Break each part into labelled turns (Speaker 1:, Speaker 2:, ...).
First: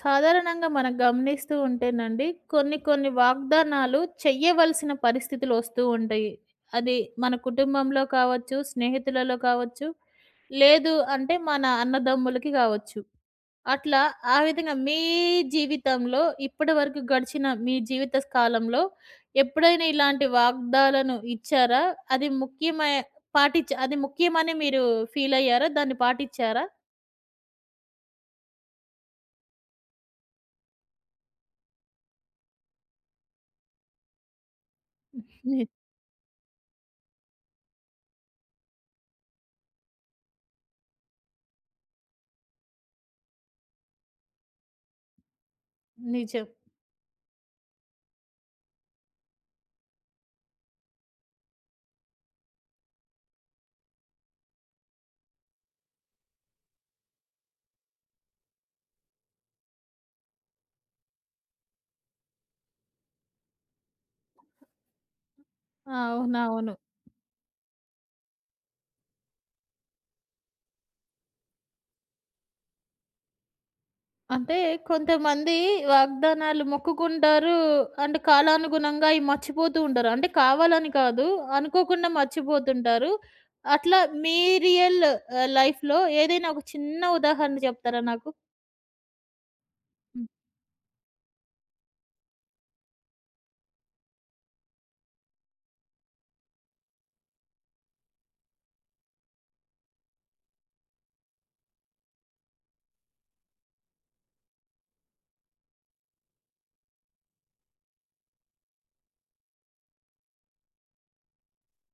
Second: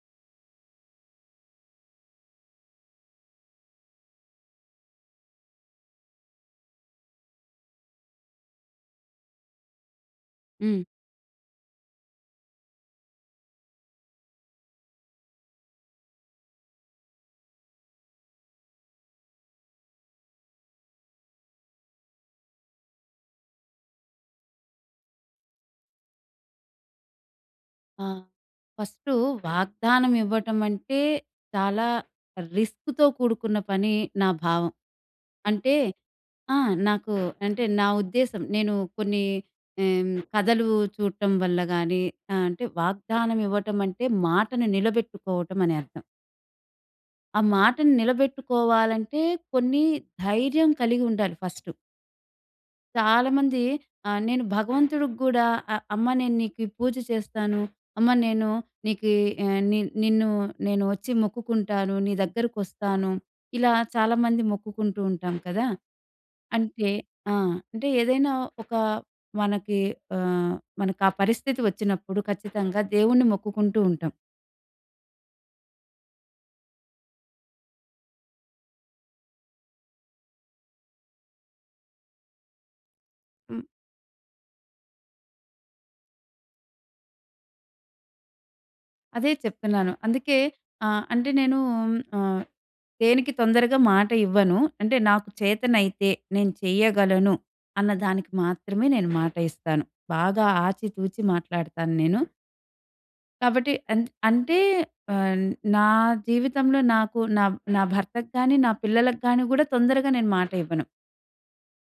Speaker 1: సాధారణంగా మనం గమనిస్తూ ఉంటేనండి, కొన్ని కొన్ని వాగ్దానాలు చెయ్యవలసిన పరిస్థితులు వస్తూ ఉంటాయి. అది మన కుటుంబంలో కావచ్చు, స్నేహితులలో కావచ్చు,
Speaker 2: హ్మ్.
Speaker 1: లేదు అంటే మన అన్నదమ్ములకి కావచ్చు. అట్లా ఆ విధంగా మీ జీవితంలో ఇప్పటివరకు గడిచిన మీ జీవిత కాలంలో ఎప్పుడైనా ఇలాంటి వాగ్దాలను ఇచ్చారా? అది ముఖ్యమై పాటించ అది ముఖ్యమని మీరు ఫీల్ అయ్యారా? దాన్ని పాటించారా?
Speaker 2: ఆ! ఫస్టు వాగ్దానం ఇవ్వటం అంటే చాలా రిస్క్‌తో కూడుకున్న పని నా భావం.
Speaker 1: ని
Speaker 2: అంటే ఆ! నాకు అంటే నా ఉద్దేశం నేను కొన్ని కథలు చూడటం వల్ల గాని అంటే వాగ్దానం ఇవ్వటం అంటే మాటను నిలబెట్టుకోవటం అని అర్థం.
Speaker 1: నిజం.
Speaker 2: ఆ మాటను నిలబెట్టుకోవాలంటే కొన్ని ధైర్యం కలిగి ఉండాలి ఫస్ట్. చాలామంది నేను భగవంతుడికి గూడా అమ్మ నేను నీకు ఈ పూజ చేస్తాను. అమ్మ నేను నీకు ఆహ్, ని నిన్ను నేను వచ్చి మొక్కుకుంటాను. నీ దగ్గరకొస్తాను. ఇలా చాలామంది మొక్కుకుంటూ ఉంటాం కదా!
Speaker 1: అవునవును.
Speaker 2: అంటే ఆ! అంటే ఏదైనా ఒక మనకి ఆహ్, మనకా పరిస్థితి వచ్చినప్పుడు ఖచ్చితంగా దేవుణ్ణి మొక్కుకుంటూ ఉంటాం.
Speaker 1: అంటే కొంతమంది వాగ్దానాలు మొక్కుకుంటారు. అంటే కాలానుగుణంగా అయి మర్చిపోతూ ఉంటారు. అంటే కావాలని కాదు, అనుకోకుండా మర్చిపోతుంటారు. అట్లా మీ రియల్ లైఫ్‌లో ఏదైనా ఒక చిన్న ఉదాహరణ చెప్తారా నాకు?
Speaker 2: అదే చెప్తున్నాను.
Speaker 1: హ్మ్.
Speaker 2: అందుకే ఆహ్, అంటే నేను ఆహ్, దేనికి తొందరగా మాట ఇవ్వను. అంటే నాకు చేతనైతే నేను చేయగలను అన్న దానికి మాత్రమే నేను మాట ఇస్తాను. బాగా ఆచితూచి మాట్లాడతాను నేను. కాబట్టి అంటే ఆహ్, నా జీవితంలో నాకు నా నా భర్తకు గాని, నా పిల్లలకు గాని గూడా తొందరగా నేను మాట ఇవ్వను.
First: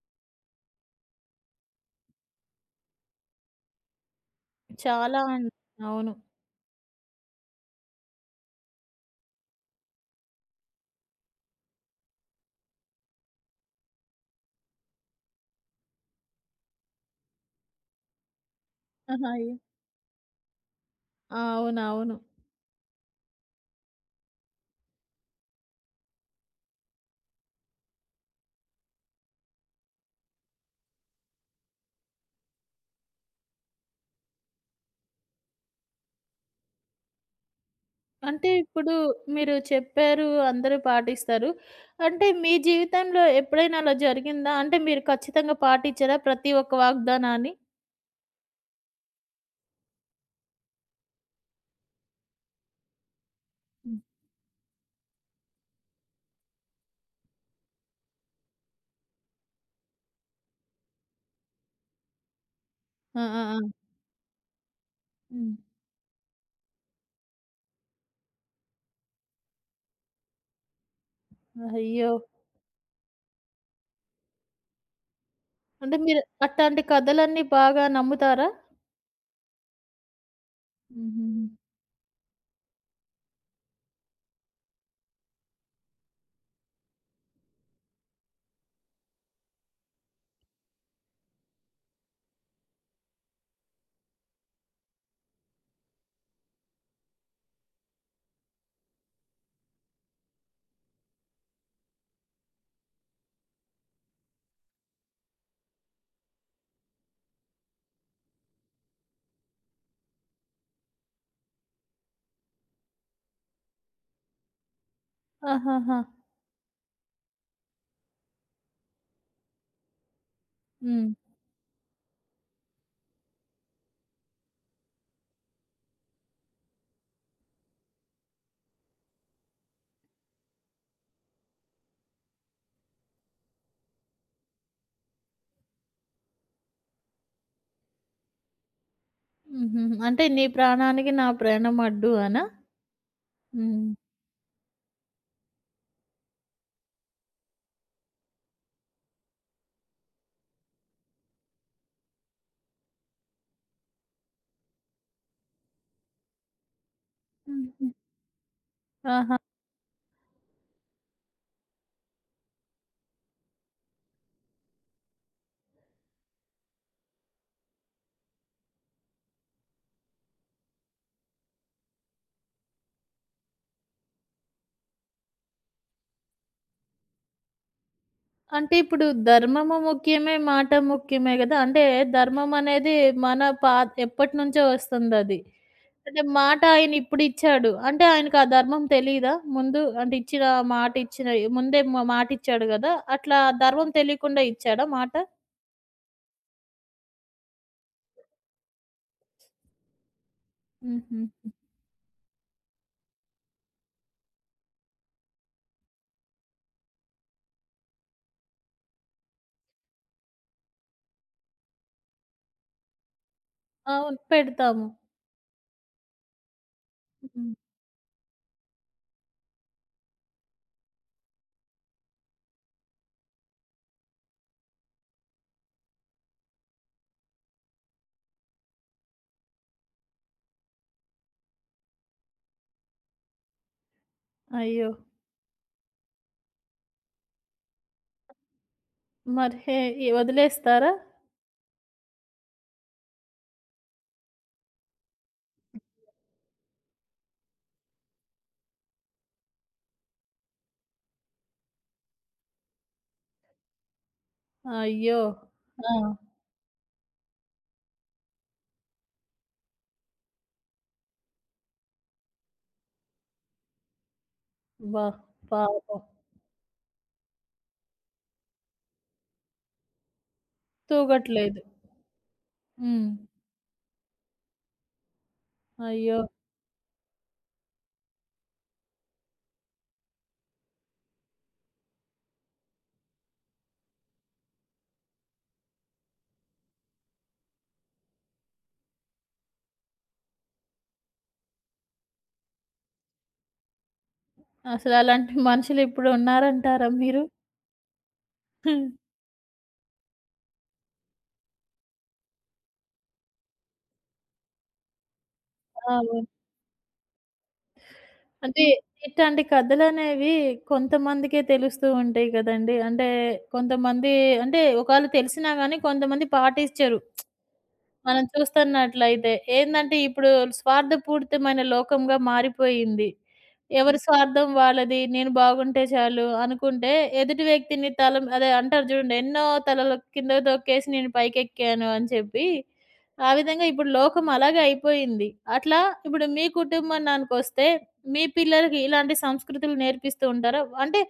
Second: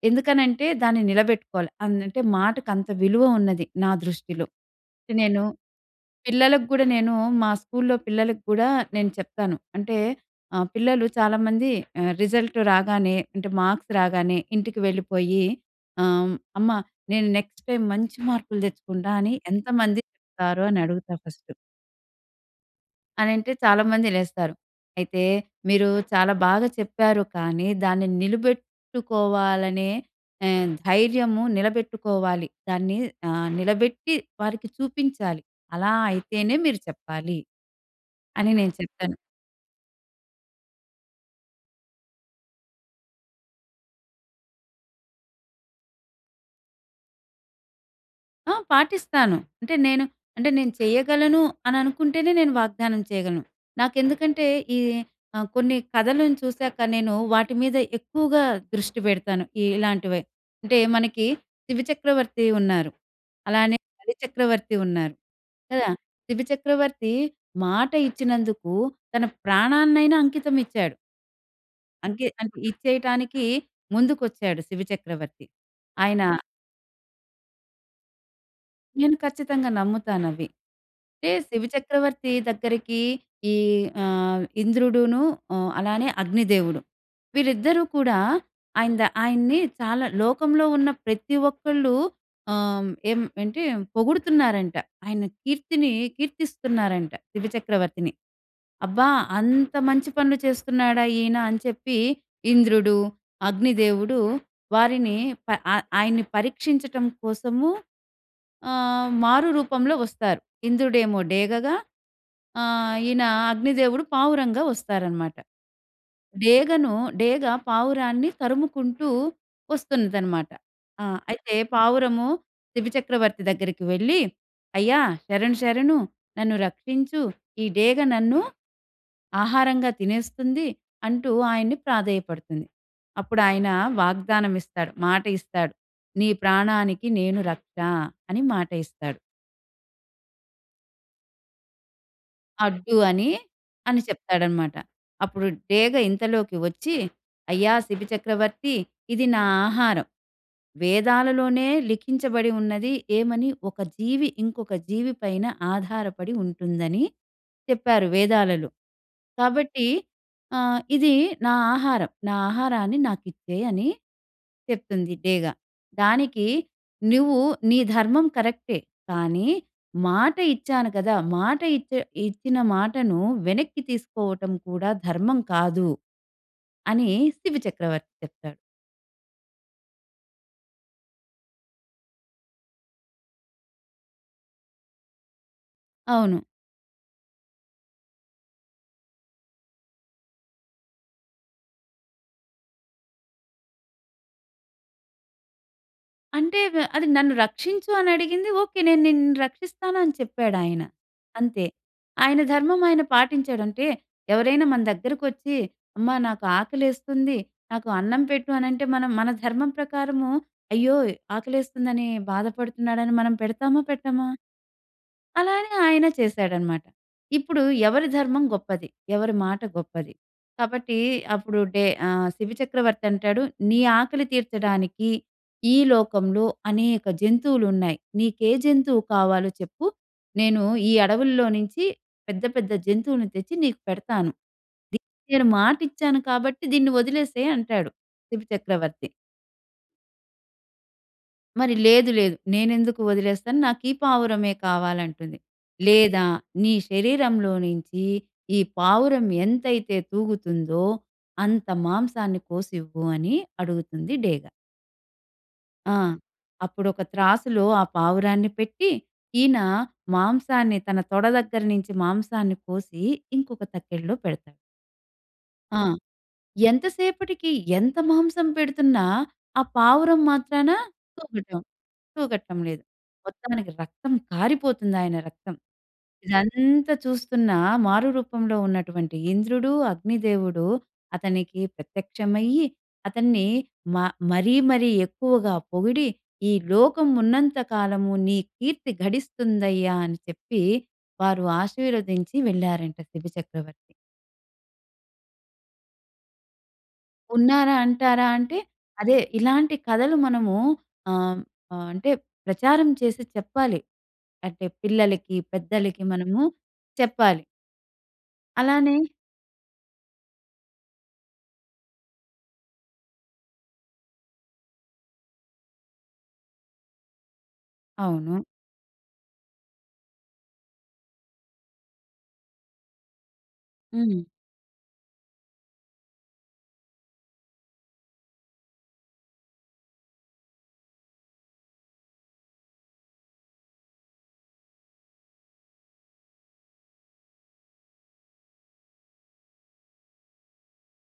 Speaker 2: ఎందుకనంటే దాన్ని నిలబెట్టుకోవాలి. అంటే మాటకంత విలువ ఉన్నది నా దృష్టిలో.
Speaker 1: చాలా
Speaker 2: నేను
Speaker 1: అన్ అవును.
Speaker 2: పిల్లలకు గూడా నేను మా స్కూల్లో పిల్లలకి గూడా నేను చెప్తాను. అంటే పిల్లలు చాలామంది రిజల్ట్ రాగానే అంటే మార్క్స్ రాగానే ఇంటికి వెళ్ళిపోయి "అమ్మ నేను నెక్స్ట్ టైమ్ మంచి మార్కులు తెచ్చుకుంటా"
Speaker 1: ఆహా!
Speaker 2: అని
Speaker 1: ఏ
Speaker 2: ఎంతమంది చెప్తారు అని అడుగుతా ఫస్ట్.
Speaker 1: అవునవును.
Speaker 2: అనంటే చాలామంది లేస్తారు. అయితే "మీరు చాలా బాగా చెప్పారు కానీ దాన్ని నిలబెట్టుకోవాలనే ధైర్యము నిలబెట్టుకోవాలి. దాన్ని నిలబెట్టి వారికి చూపించాలి. అలా అయితేనే మీరు చెప్పాలి."
Speaker 1: అంటే
Speaker 2: అని నేను
Speaker 1: ఇప్పుడు
Speaker 2: చెప్తాను.
Speaker 1: మీరు చెప్పారు, అందరూ పాటిస్తారు. అంటే మీ జీవితంలో ఎప్పుడైనా అలా జరిగిందా? అంటే మీరు ఖచ్చితంగా పాటించారా ప్రతి ఒక్క వాగ్దానాన్ని?
Speaker 2: ఆ! పాటిస్తాను. అంటే నేను చేయగలను అని అనుకుంటేనే నేను వాగ్దానం చేయగలను.
Speaker 1: హ్మ్.
Speaker 2: నాకెందుకంటే ఈ కొన్ని కథలను చూసాక నేను వాటి మీద ఎక్కువగా దృష్టి పెడతాను. ఇలాంటివే. అంటే మనకి 'శివ చక్రవర్తి' ఉన్నారు.
Speaker 1: ఆ! ఆ! ఆ!
Speaker 2: అలానే 'బలి చక్రవర్తి' ఉన్నారు.
Speaker 1: హ్మ్.
Speaker 2: కదా! 'శివ చక్రవర్తి' మాట ఇచ్చినందుకు తన ప్రాణాన్నైనా అంకితం ఇచ్చాడు.
Speaker 1: అయ్యో!
Speaker 2: అంటే ఇచ్చేయటానికి ముందుకొచ్చాడు 'శివ చక్రవర్తి.'
Speaker 1: అంటే మీరు
Speaker 2: ఆయన
Speaker 1: అట్టాంటి కథలన్నీ బాగా నమ్ముతారా?
Speaker 2: నేను ఖచ్చితంగా నమ్ముతానవి. అంటే
Speaker 1: హుహుహు.
Speaker 2: శివ చక్రవర్తి దగ్గరికి ఈ ఇంద్రుడును అలానే అగ్నిదేవుడు. వీళ్ళిద్దరూ కూడా ఆయన్ని చాలా లోకంలో ఉన్న ప్రతి ఒక్కళ్ళు ఆహ్, ఏం ఏంటి పొగుడుతున్నారంట. ఆయన కీర్తిని కీర్తిస్తున్నారంట శివ చక్రవర్తిని. అబ్బా! అంత మంచి పనులు చేస్తున్నాడా ఈయన అని చెప్పి ఇంద్రుడు, అగ్నిదేవుడు వారిని ఆయన్ని పరీక్షించటం కోసము మారు రూపంలో వస్తారు. ఇంద్రుడేమో డేగగా, ఆహ్, ఈయన అగ్నిదేవుడు పావురంగా వస్తారనమాట.
Speaker 1: ఆహాహా!
Speaker 2: డేగను డేగ పావురాన్ని తరుముకుంటూ వస్తున్నదనమాట. ఆ!
Speaker 1: హ్మ్.
Speaker 2: అయితే పావురము శిబిచక్రవర్తి దగ్గరికి వెళ్ళి, "అయ్యా! శరణు శరణు నన్ను రక్షించు. ఈ డేగ నన్ను ఆహారంగా తినేస్తుంది" అంటూ ఆయన్ని ప్రాధేయపడుతుంది. అప్పుడాయన వాగ్దానం ఇస్తాడు. మాట ఇస్తాడు. "నీ ప్రాణానికి నేను రక్ష" అని మాట ఇస్తాడు.
Speaker 1: హుహుహు. అంటే నీ ప్రాణానికి నా ప్రాణం అడ్డు అనా?
Speaker 2: అడ్డు అని,
Speaker 1: హ్మ్.
Speaker 2: అని చెప్తాడనమాట. అప్పుడు డేగ ఇంతలోకి వచ్చి, "అయ్యా శిబి చక్రవర్తి, ఇది నా ఆహారం. వేదాలలోనే లిఖించబడి ఉన్నది ఏమని? ఒక జీవి ఇంకొక జీవి పైన ఆధారపడి ఉంటుందని"
Speaker 1: హుహు.
Speaker 2: చెప్పారు వేదాలలో.
Speaker 1: ఆహా!
Speaker 2: కాబట్టి "ఇది నా ఆహారం. నా ఆహారాన్ని నాకిచ్చేయి" అని చెప్తుంది డేగ. దానికి "నువ్వు నీ ధర్మం కరెక్టే. కానీ" మాట ఇచ్చాను కదా! మాట ఇచ్చే ఇచ్చిన మాటను వెనక్కి తీసుకోవటం కూడా ధర్మం కాదు. అని శివ చక్రవర్తి చెప్తాడు.
Speaker 1: అంటే ఇప్పుడు ధర్మము ముఖ్యమే, మాట ముఖ్యమే గదా! అంటే ధర్మం అనేది మన పా ఎప్పటినుంచో వస్తుందది. అంటే
Speaker 2: అవును.
Speaker 1: మాట ఆయన ఇప్పుడిచ్చాడు. అంటే ఆయనకు ఆ ధర్మం తెలీదా? ముందు అంటే ఇచ్చిన మాట ఇచ్చిన ముందే మాటిచ్చాడు గదా! అట్లా ధర్మం తెలియకుండా ఇచ్చాడా మాట?
Speaker 2: అంటే వ అది నన్ను రక్షించు అని అడిగింది. ఓకే. నేను నిన్ను రక్షిస్తాను అని చెప్పాడాయన.
Speaker 1: హుహు.
Speaker 2: అంతే. ఆయన ధర్మం ఆయన పాటించాడంటే ఎవరైనా మన దగ్గరకొచ్చి, "అమ్మా! నాకు ఆకలేస్తుంది. నాకు అన్నం పెట్టు" అనంటే మనం మన ధర్మం ప్రకారము, "అయ్యో! ఆకలేస్తుందని బాధపడుతున్నాడని" మనం పెడతామా?
Speaker 1: అవును.
Speaker 2: పెట్టమా?
Speaker 1: పెడతాము.
Speaker 2: అలా అని ఆయన చేశాడనమాట.
Speaker 1: హ్మ్.
Speaker 2: ఇప్పుడు ఎవరి ధర్మం గొప్పది. ఎవరి మాట గొప్పది. కాబట్టి అప్పుడు 'శిబి చక్రవర్తి' అంటాడు, "నీ ఆకలి తీర్చడానికి ఈ లోకంలో అనేక జంతువులున్నాయి. నీకే జంతువు కావాలో చెప్పు. నేను ఈ అడవుల్లో నుంచి పెద్ద పెద్ద జంతువులను తెచ్చి నీకు పెడతాను.
Speaker 1: అయ్యో!
Speaker 2: దీనికి నేను మాటిచ్చాను కాబట్టి దీన్ని వదిలేసేయి" అంటాడు 'శిబి చక్రవర్తి.'
Speaker 1: మరి హే ఈ వదిలేస్తారా?
Speaker 2: మరి లేదు లేదు. నేనెందుకు వదిలేస్తాను. నాకీ పావురమే కావాలంటుంది. లేదా నీ శరీరంలో నుంచి ఈ పావురం ఎంతైతే తూగుతుందో అంత మాంసాన్ని కోసివ్వు అని అడుగుతుంది డేగ.
Speaker 1: అయ్యో! ఆ!
Speaker 2: ఆ! అప్పుడొక త్రాసులో ఆ పావురాన్ని పెట్టి ఈయన మాంసాన్ని తన తొడ దగ్గర నుంచి మాంసాన్ని కోసి ఇంకొక తక్కెడలో పెడతాడు.
Speaker 1: అబ్బా!
Speaker 2: ఆ!
Speaker 1: పాపం.
Speaker 2: ఎంతసేపటికి ఎంత మాంసం పెడుతున్నా, ఆ పావురం మాత్రాన తూగటం.
Speaker 1: తూగట్లేదు.
Speaker 2: తూగటం లేదు.
Speaker 1: హ్మ్.
Speaker 2: మొత్తానికి రక్తం కారిపోతుంది ఆయన రక్తం.
Speaker 1: అయ్యో!
Speaker 2: ఇదంతా చూస్తున్న మారు రూపంలో ఉన్నటువంటి ఇంద్రుడు, అగ్నిదేవుడు అతనికి ప్రత్యక్షమయ్యి, అతన్ని మ మరీ మరీ ఎక్కువగా పొగిడి, "ఈ లోకం ఉన్నంత కాలము నీ కీర్తి గడిస్తుందయ్యా" అని చెప్పి వారు ఆశీర్వదించి వెళ్లారంట శిబి చక్రవర్తి.
Speaker 1: అసలలాంటి మనుషులిప్పుడు ఉన్నారంటారా మీరు?
Speaker 2: ఉన్నారా అంటారా? అంటే అదే ఇలాంటి కథలు మనము ఆహ్, ఆహ్, అంటే ప్రచారం చేసి చెప్పాలి. అంటే పిల్లలకి, పెద్దలకి
Speaker 1: అవును.
Speaker 2: మనము చెప్పాలి.
Speaker 1: అంటే
Speaker 2: అలానే
Speaker 1: ఇట్లాంటి కథలనేవి కొంతమందికే తెలుస్తూ ఉంటాయి కదండీ. అంటే కొంతమంది అంటే ఒకవేళ తెలిసినా గాని కొంతమంది పాటించరు. మనం
Speaker 2: అవును.
Speaker 1: చూస్తున్నట్లయితే. ఏందంటే ఇప్పుడు స్వార్థపూరితమైన లోకంగా మారిపోయింది. ఎవరి
Speaker 2: హ్మ్.
Speaker 1: స్వార్థం వాళ్ళది. నేను బాగుంటే చాలు అనుకుంటే ఎదుటి వ్యక్తిని తల అదే అంటారు చూడండి. ఎన్నో తలలు కిందకి తొక్కేసి నేను పైకెక్కాను అని చెప్పి. ఆ విధంగా ఇప్పుడు లోకం అలాగే అయిపోయింది. అట్లా ఇప్పుడు మీ కుటుంబానికొస్తే మీ పిల్లలకి ఇలాంటి సంస్కృతులు నేర్పిస్తూ ఉంటారా? అంటే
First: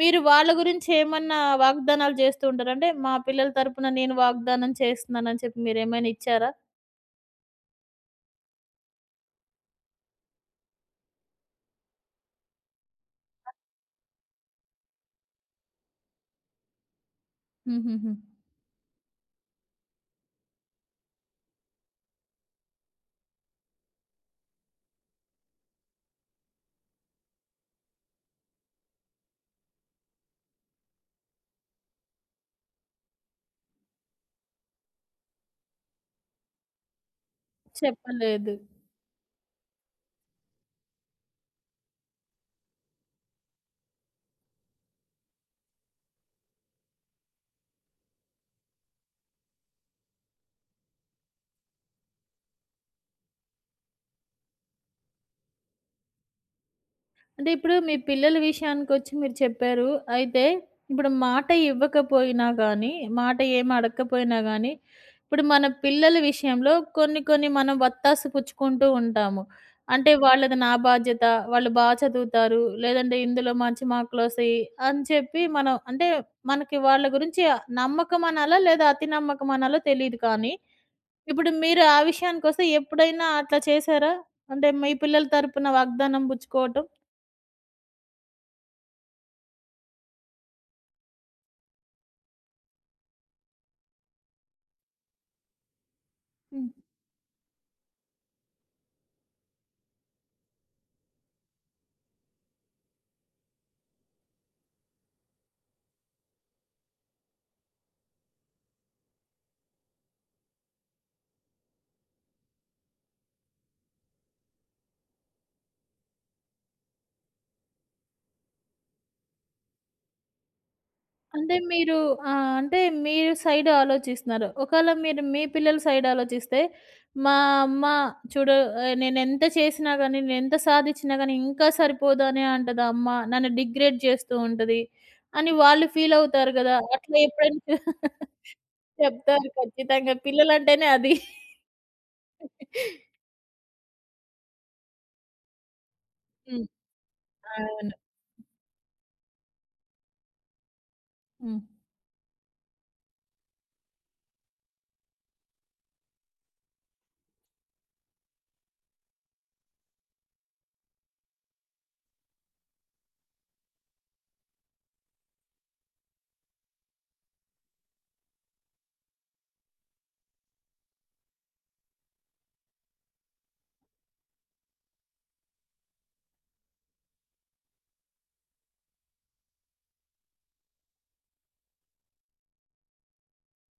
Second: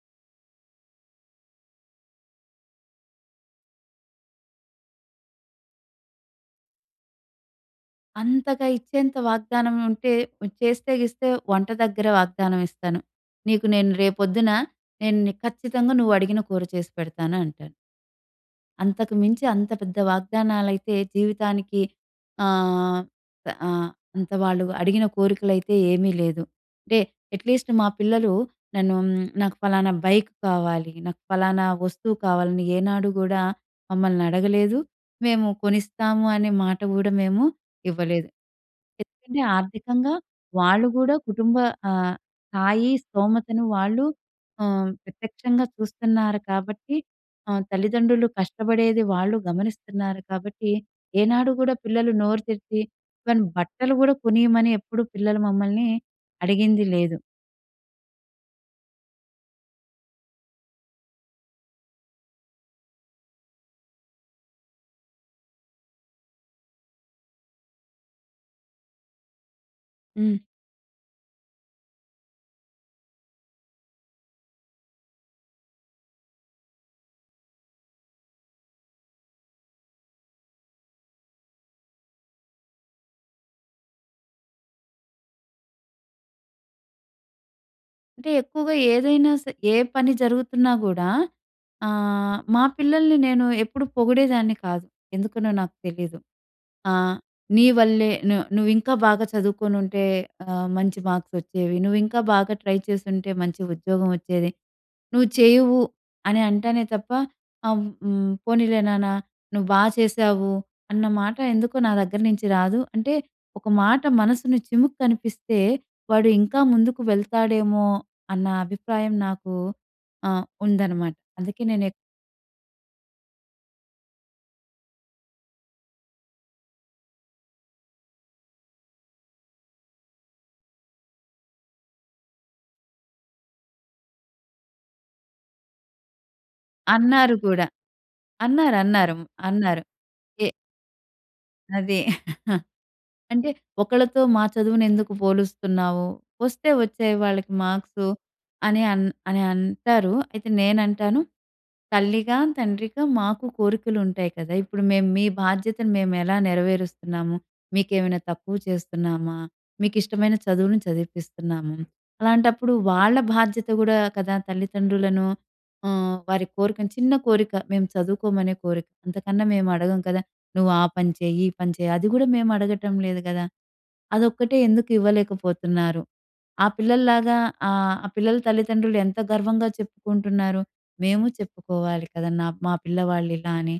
Speaker 1: మీరు వాళ్ళ గురించి ఏమన్నా వాగ్దానాలు చేస్తూ ఉంటారా? అంటే మా పిల్లల తరపున నేను వాగ్దానం చేస్తున్నానని చెప్పి మీరేమైనా ఇచ్చారా?
Speaker 2: అంతగా ఇచ్చేంత వాగ్దానం ఉంటే చేస్తే గిస్తే వంట దగ్గర వాగ్దానం ఇస్తాను. నీకు నేను రేపొద్దున ఖచ్చితంగా నువ్వు అడిగిన కూర చేసి పెడతాను అంటాను.
Speaker 1: హుహుహు.
Speaker 2: అంతకు మించి అంత పెద్ద వాగ్దానాలైతే జీవితానికి ఆహ్, ఆహ్, అంత వాళ్ళు అడిగిన కోరికలైతే ఏమీ లేదు. అంటే అట్‌లీస్ట్ మా పిల్లలు నన్ను "మ్, నాకు ఫలానా బైక్ కావాలి, నాకు ఫలానా వస్తువు కావాలని ఏనాడు గూడా మమ్మల్ని అడగలేదు. మేము కొనిస్తాము అనే మాట గూడా మేము ఇవ్వలేదు.
Speaker 1: చెప్పలేదు.
Speaker 2: ఎందుకంటే ఆర్థికంగా వాళ్ళు గూడా కుటుంబ ఆహ్, స్థాయి, స్థోమతను వాళ్ళు ప్రత్యక్షంగా చూస్తున్నారు కాబట్టి ఆ! తల్లిదండ్రులు కష్టపడేది వాళ్ళు గమనిస్తున్నారు కాబట్టి, ఏనాడు గూడా పిల్లలు నోరు తెరిచి ఈవెన్ బట్టలు గూడా కొనియమని ఎప్పుడు పిల్లలు మమ్మల్ని అడిగింది లేదు.
Speaker 1: అంటే ఇప్పుడు మీ పిల్లల విషయానికొచ్చి మీరు చెప్పారు. అయితే ఇప్పుడు మాట ఇవ్వకపోయినా గానీ, మాట ఏమి అడగకపోయినా గానీ, ఇప్పుడు మన పిల్లల విషయంలో కొన్ని కొన్ని మనం వత్తాసు పుచ్చుకుంటూ ఉంటాము. అంటే
Speaker 2: హ్మ్.
Speaker 1: వాళ్ళది నా బాధ్యత, వాళ్ళు చదువుతారు, లేదంటే ఇందులో మంచి మార్కులొస్తాయి అని చెప్పి మనం అంటే మనకి వాళ్ళ గురించి నమ్మకమనాలా లేదా అతి నమ్మకమనాలో తెలీదు కానీ, ఇప్పుడు మీరు ఆ విషయానికొస్తే ఎప్పుడైనా అట్లా చేశారా? అంటే మీ పిల్లల తరపున వాగ్దానం బుచ్చుకోవటం?
Speaker 2: అంటే ఎక్కువగా ఏదైనా స ఏ పని జరుగుతున్నా గూడా మా పిల్లల్ని నేను ఎప్పుడు పొగిడేదాన్ని కాదు. ఎందుకనో నాకు తెలీదు.
Speaker 1: హ్మ్.
Speaker 2: ఆహ్, "నీ వల్లే ను నువ్వింకా బాగా చదువుకొనుంటే మంచి మార్క్స్ వచ్చేవి. నువ్వింకా బాగా ట్రై చేసుంటే మంచి ఉద్యోగం వచ్చేది." నువ్వు చేయవు అని అంటానే తప్ప, ఆహ్, హ్మ్. పోనీలే నాన్న నువ్వు బా చేశావు అన్న మాట ఎందుకో నా దగ్గర నుంచి రాదు. అంటే ఒక మాట మనసుని చిముక్కనిపిస్తే వాడు ఇంకా ముందుకు వెళ్తాడేమో అన్న అభిప్రాయం నాకు ఉందనమాట.
Speaker 1: అంటే
Speaker 2: అందుకే నేను
Speaker 1: మీరు
Speaker 2: ఎక్
Speaker 1: ఆహ్, అంటే మీరు సైడ్ ఆలోచిస్తున్నారు. ఒకవేళ మీరు మీ పిల్లల సైడ్ ఆలోచిస్తే, మా అమ్మ చూడు నేనెంత చేసినా గానీ, నేనెంత సాధిచ్చినా గానీ ఇంకా సరిపోదనే అంటది ఆ అమ్మ. నన్ను డిగ్రేడ్ చేస్తూ ఉంటది అని వాళ్ళు ఫీలవుతారు గదా! అట్లా
Speaker 2: అన్నారు
Speaker 1: ఎప్పుడైనా
Speaker 2: కూడా. అన్నారు. అన్నారు.
Speaker 1: చెప్తారు
Speaker 2: అన్నారు.
Speaker 1: ఖచ్చితంగా.
Speaker 2: ఎ
Speaker 1: పిల్లలంటేనే అది.
Speaker 2: అదే. అంటే ఒకళ్ళతో మా చదువునెందుకు పోలుస్తున్నావు?
Speaker 1: హ్మ్.
Speaker 2: వస్తే వచ్చాయి వాళ్ళకి
Speaker 1: అవును.
Speaker 2: మార్క్సు అని అంటారు. అయితే నేనంటాను,
Speaker 1: హ్మ్.
Speaker 2: తల్లిగా, తండ్రిగా మాకు కోరికలుంటాయి కదా! ఇప్పుడు మేము మీ బాధ్యతను మేమెలా నెరవేరుస్తున్నాము? మీకేమైనా తక్కువ చేస్తున్నామా? మీకిష్టమైన చదువును చదివిపిస్తున్నాము. అలాంటప్పుడు వాళ్ళ బాధ్యత గూడా కదా! తల్లిదండ్రులను వారి కోరికను చిన్న కోరిక మేము చదువుకోమనే కోరిక. అంతకన్నా మేమడగం కదా! నువ్వు ఆ పని చెయ్యి, ఈ పని చెయ్యి. అది గూడా మేము అడగటం లేదు గదా! అదొక్కటే ఎందుకు ఇవ్వలేకపోతున్నారు? ఆ పిల్లల్లాగా ఆ పిల్లల తల్లిదండ్రులు ఎంత గర్వంగా చెప్పుకుంటున్నారు. మేము చెప్పుకోవాలి కదా! మా పిల్లవాళ్ళు ఇలా అని,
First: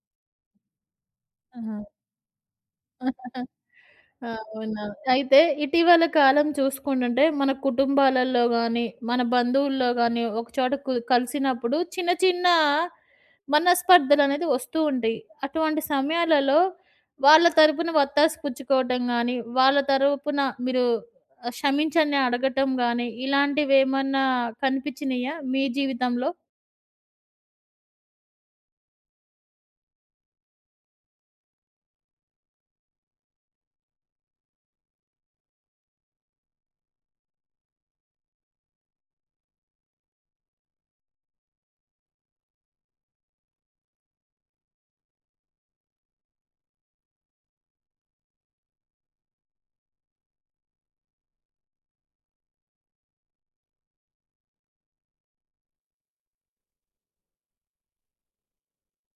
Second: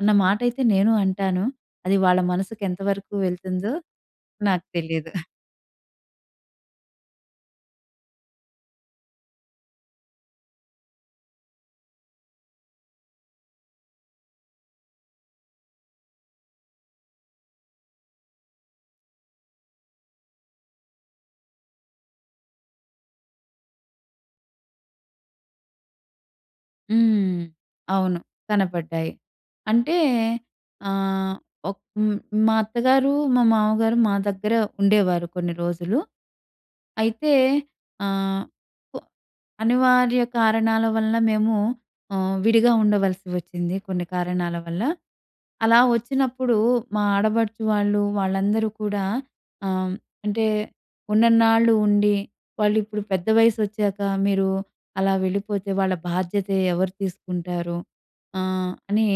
Speaker 2: అన్న మాటయితే నేను అంటాను.
Speaker 1: ఆ!
Speaker 2: అది వాళ్ళ మనసుకి ఎంతవరకు వెళ్తుందో
Speaker 1: ఆ,
Speaker 2: నాకు
Speaker 1: అవునా!
Speaker 2: తెలీదు.
Speaker 1: అయితే ఇటీవల కాలం చూసుకుంటుంటే మన కుటుంబాలలో గాని, మన బంధువుల్లో గాని ఒకచోట కలిసినప్పుడు చిన్న చిన్న మనస్పర్ధలనేది వస్తూ ఉంటాయి. అటువంటి సమయాలలో వాళ్ళ తరపున వత్తాసు పుచ్చుకోవటం గాని, వాళ్ళ తరపున మీరు క్షమించండి అడగటం గాని ఇలాంటివేమన్నా కనిపించినియా మీ జీవితంలో?
Speaker 2: హ్మ్. అవును. కనపడ్డాయి. అంటే ఆహ్, ఒక్ హ్మ్. మా అత్తగారు, మా మామగారు మా దగ్గర ఉండేవారు కొన్ని రోజులు. అయితే ఆహ్, కొ అనివార్య కారణాల వల్ల మేము విడిగా ఉండవలసి వచ్చింది కొన్ని కారణాల వల్ల. అలా వచ్చినప్పుడు మా ఆడబడుచు వాళ్ళు, వాళ్ళందరూ కూడా ఆహ్, అంటే ఉన్నన్నాళ్ళు ఉండి, వాళ్ళిప్పుడు పెద్ద వయసొచ్చాక మీరు అలా వెళ్ళిపోతే వాళ్ళ బాధ్యత ఎవరు తీసుకుంటారు? ఆహ్, అని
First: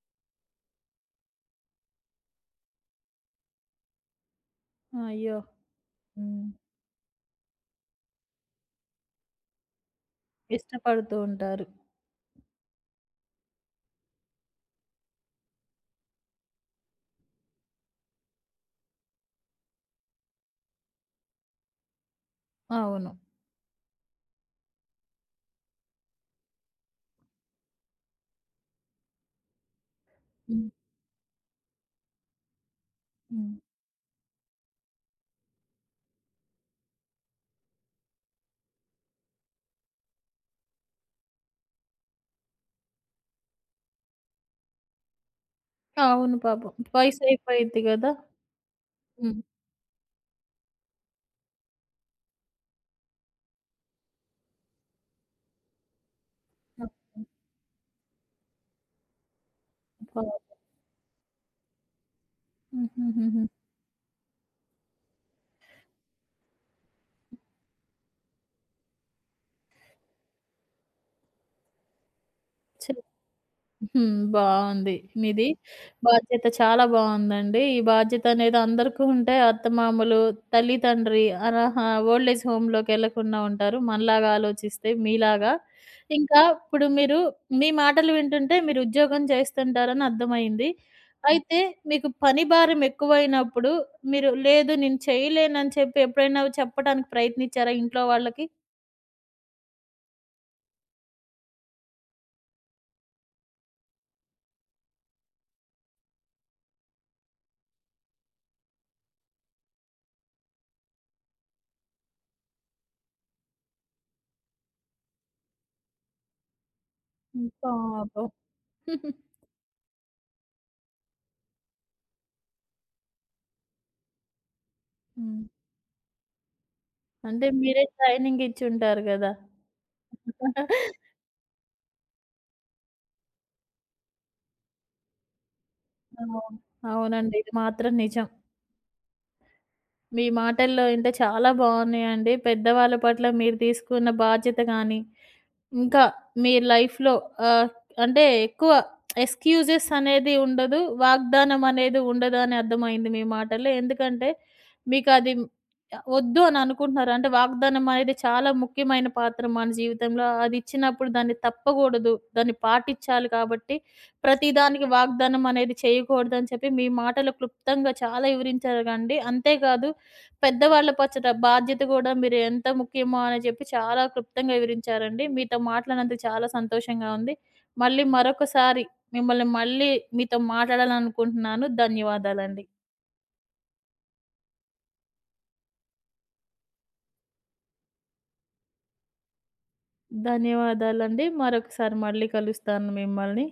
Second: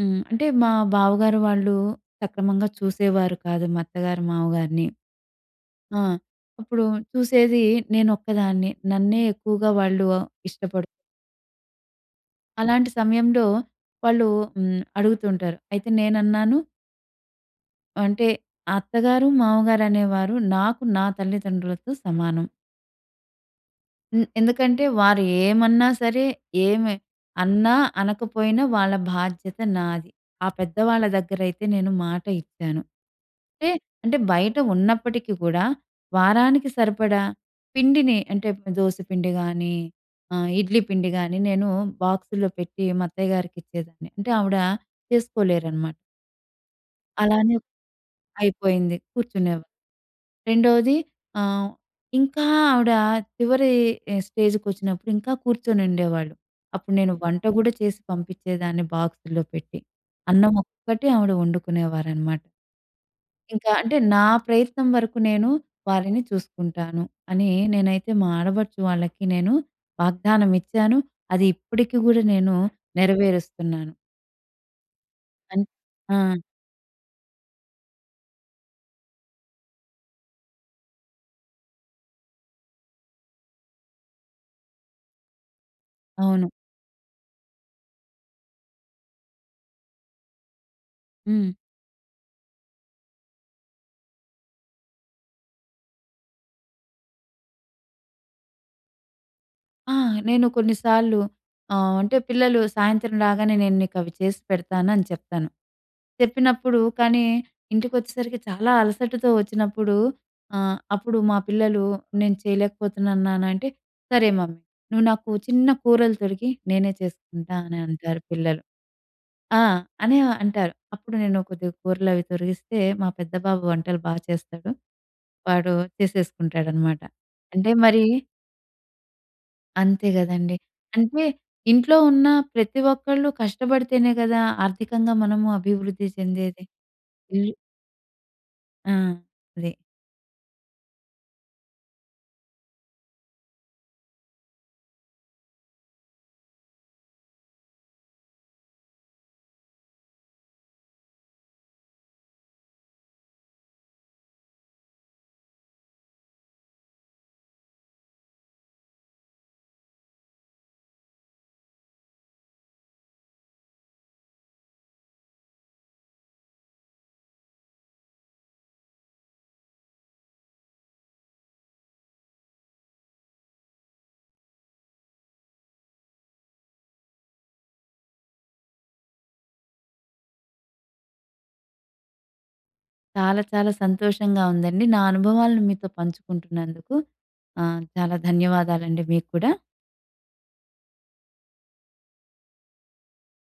Speaker 2: హ్మ్. అంటే మా బావగారు వాళ్ళు సక్రమంగా చూసేవారు కాదు మా అత్తగారు, మామగారిని.
Speaker 1: అయ్యో!
Speaker 2: ఆ!
Speaker 1: హ్మ్.
Speaker 2: అప్పుడు చూసేది నేనొక్కదాన్ని. నన్నే ఎక్కువగా వాళ్ళు ఇష్టపడు
Speaker 1: ఇష్టపడుతూ ఉంటారు.
Speaker 2: అలాంటి సమయంలో వాళ్ళు హ్మ్. అడుగుతుంటారు. అయితే నేనన్నాను అంటే అత్తగారు, మామగారు అనేవారు నాకు నా తల్లిదండ్రులతో సమానం.
Speaker 1: అవును.
Speaker 2: హ్మ్. ఎందుకంటే వారు ఏమన్నా సరే, ఏమి అన్నా, అనకపోయినా వాళ్ళ బాధ్యత నాది. ఆ
Speaker 1: హ్మ్.
Speaker 2: పెద్దవాళ్ళ దగ్గరైతే నేను మాట ఇచ్చాను.
Speaker 1: హ్మ్.
Speaker 2: అంటే, అంటే బయట ఉన్నప్పటికి కూడా వారానికి సరిపడా పిండిని అంటే దోస పిండి గానీ, ఇడ్లీ పిండి గానీ నేను బాక్సుల్లో పెట్టి మా అత్తయ్య గారికిచ్చేదాన్ని. అంటే ఆవిడ చేసుకోలేరనమాట.
Speaker 1: అవును పాపం.
Speaker 2: అలానే
Speaker 1: వయసయిపోయిద్ది గదా!
Speaker 2: అయిపోయింది.
Speaker 1: హ్మ్.
Speaker 2: కూర్చునేవారు. రెండోది ఆహ్, ఇంకా ఆవిడ చివరి స్టేజ్‌కొచ్చినప్పుడు ఇంకా కూర్చొనుండేవాళ్ళు. అప్పుడు నేను
Speaker 1: ఓకే.
Speaker 2: వంట గూడా చేసి పంపించేదాన్ని బాక్సుల్లో పెట్టి.
Speaker 1: పాపం.
Speaker 2: అన్నం ఒక్కటే ఆవిడ వండుకునేవారనమాట.
Speaker 1: హుహుహుహు.
Speaker 2: ఇంకా అంటే నా ప్రయత్నం వరకు నేను వారిని చూసుకుంటాను అని నేనైతే మా ఆడబడుచు వాళ్ళకి నేను వాగ్దానం ఇచ్చాను. అది ఇప్పటికి గూడా నేను
Speaker 1: చి
Speaker 2: నెరవేరుస్తున్నాను.
Speaker 1: హ్మ్. బావుంది మీది.
Speaker 2: అన్ ఆ!
Speaker 1: బాధ్యత చాలా బావుందండి. ఈ బాధ్యత అనేది అందరికీ ఉంటే అత్తమామలు, తల్లి, తండ్రి ఓల్డ్ ఏజ్ హోమ్‌లోకెళ్ళకుండా ఉంటారు. మనలాగా ఆలోచిస్తే మీలాగా. ఇంకా
Speaker 2: అవును.
Speaker 1: ఇప్పుడు మీరు మీ మాటలు వింటుంటే మీరు ఉద్యోగం చేస్తుంటారని అర్థమైంది.
Speaker 2: హ్మ్.
Speaker 1: అయితే మీకు పని భారం ఎక్కువైనప్పుడు మీరు లేదు నేను చేయలేనని చెప్పి ఎప్పుడైనా చెప్పడానికి ప్రయత్నించారా ఇంట్లో వాళ్ళకి?
Speaker 2: ఆ! నేను కొన్నిసార్లు ఆహ్, అంటే పిల్లలు సాయంత్రం రాగానే నేను నీకవి చేసి పెడతాను అని చెప్తాను. చెప్పినప్పుడు కానీ ఇంటికొచ్చేసరికి చాలా అలసటతో వచ్చినప్పుడు అప్పుడు మా పిల్లలు "నేను చేయలేకపోతున్నాను నాన్న" అంటే, "సరే మమ్మీ నువ్వు నాకు చిన్న కూరలు తొడిగి నేనే చేసుకుంటా" అని అంటారు
Speaker 1: పాపం.
Speaker 2: పిల్లలు. ఆ! అని అంటారు. అప్పుడు నేను కొద్దిగా కూరలవి తొరిగిస్తే మా పెద్ద బాబు వంటలు బా చేస్తాడు.
Speaker 1: హ్మ్.
Speaker 2: వాడు చేసేసుకుంటాడనమాట.
Speaker 1: అంటే
Speaker 2: అంటే
Speaker 1: మీరే
Speaker 2: మరి
Speaker 1: ట్రైనింగ్ ఇచ్చుంటారు గదా!
Speaker 2: అంతే గదండీ. అంటే ఇంట్లో ఉన్న ప్రతి ఒక్కళ్ళు కష్టపడితేనే గదా! ఆర్థికంగా మనము అభివృద్ధి
Speaker 1: అవును.
Speaker 2: చెందేది.
Speaker 1: అవునండి.
Speaker 2: ఇల్లు
Speaker 1: ఇది మాత్రం నిజం.
Speaker 2: ఆ! అదే.
Speaker 1: మీ మాటల్లో ఇంటే చాలా బాగున్నాయండి. పెద్దవాళ్ళ పట్ల మీరు తీసుకున్న బాధ్యత గానీ, ఇంకా మీ లైఫ్‌లో ఆహ్, అంటే ఎక్కువ ఎక్స్‌క్యూజెస్ అనేది ఉండదు. వాగ్దానం అనేది ఉండదు అని అర్థమైంది మీ మాటల్లో. ఎందుకంటే మీకది వద్దు అని అనుకుంటున్నారు. అంటే వాగ్దానం అనేది చాలా ముఖ్యమైన పాత్ర మన జీవితంలో. అది ఇచ్చినప్పుడు దాన్ని తప్పకూడదు. దాన్ని పాటించాలి కాబట్టి ప్రతిదానికి వాగ్దానం అనేది చేయకూడదని చెప్పి మీ మాటలు క్లుప్తంగా చాలా వివరించారు అండి. అంతేకాదు పెద్దవాళ్ళ పచ్చట బాధ్యత గూడా మీరు ఎంత ముఖ్యమో అని చెప్పి చాలా క్లుప్తంగా వివరించారండి. మీతో మాట్లాడినందుకు చాలా సంతోషంగా ఉంది. మళ్ళీ మరొకసారి మిమ్మల్ని మళ్ళీ మీతో మాట్లాడాలనుకుంటున్నాను. ధన్యవాదాలండి.
Speaker 2: చాలా చాలా సంతోషంగా ఉందండి. నా అనుభవాలను మీతో పంచుకుంటున్నందుకు. చాలా ధన్యవాదాలండి మీకు కూడా.
Speaker 1: ధన్యవాదాలండి. మరొకసారి మళ్ళీ కలుస్తాను మిమ్మల్ని.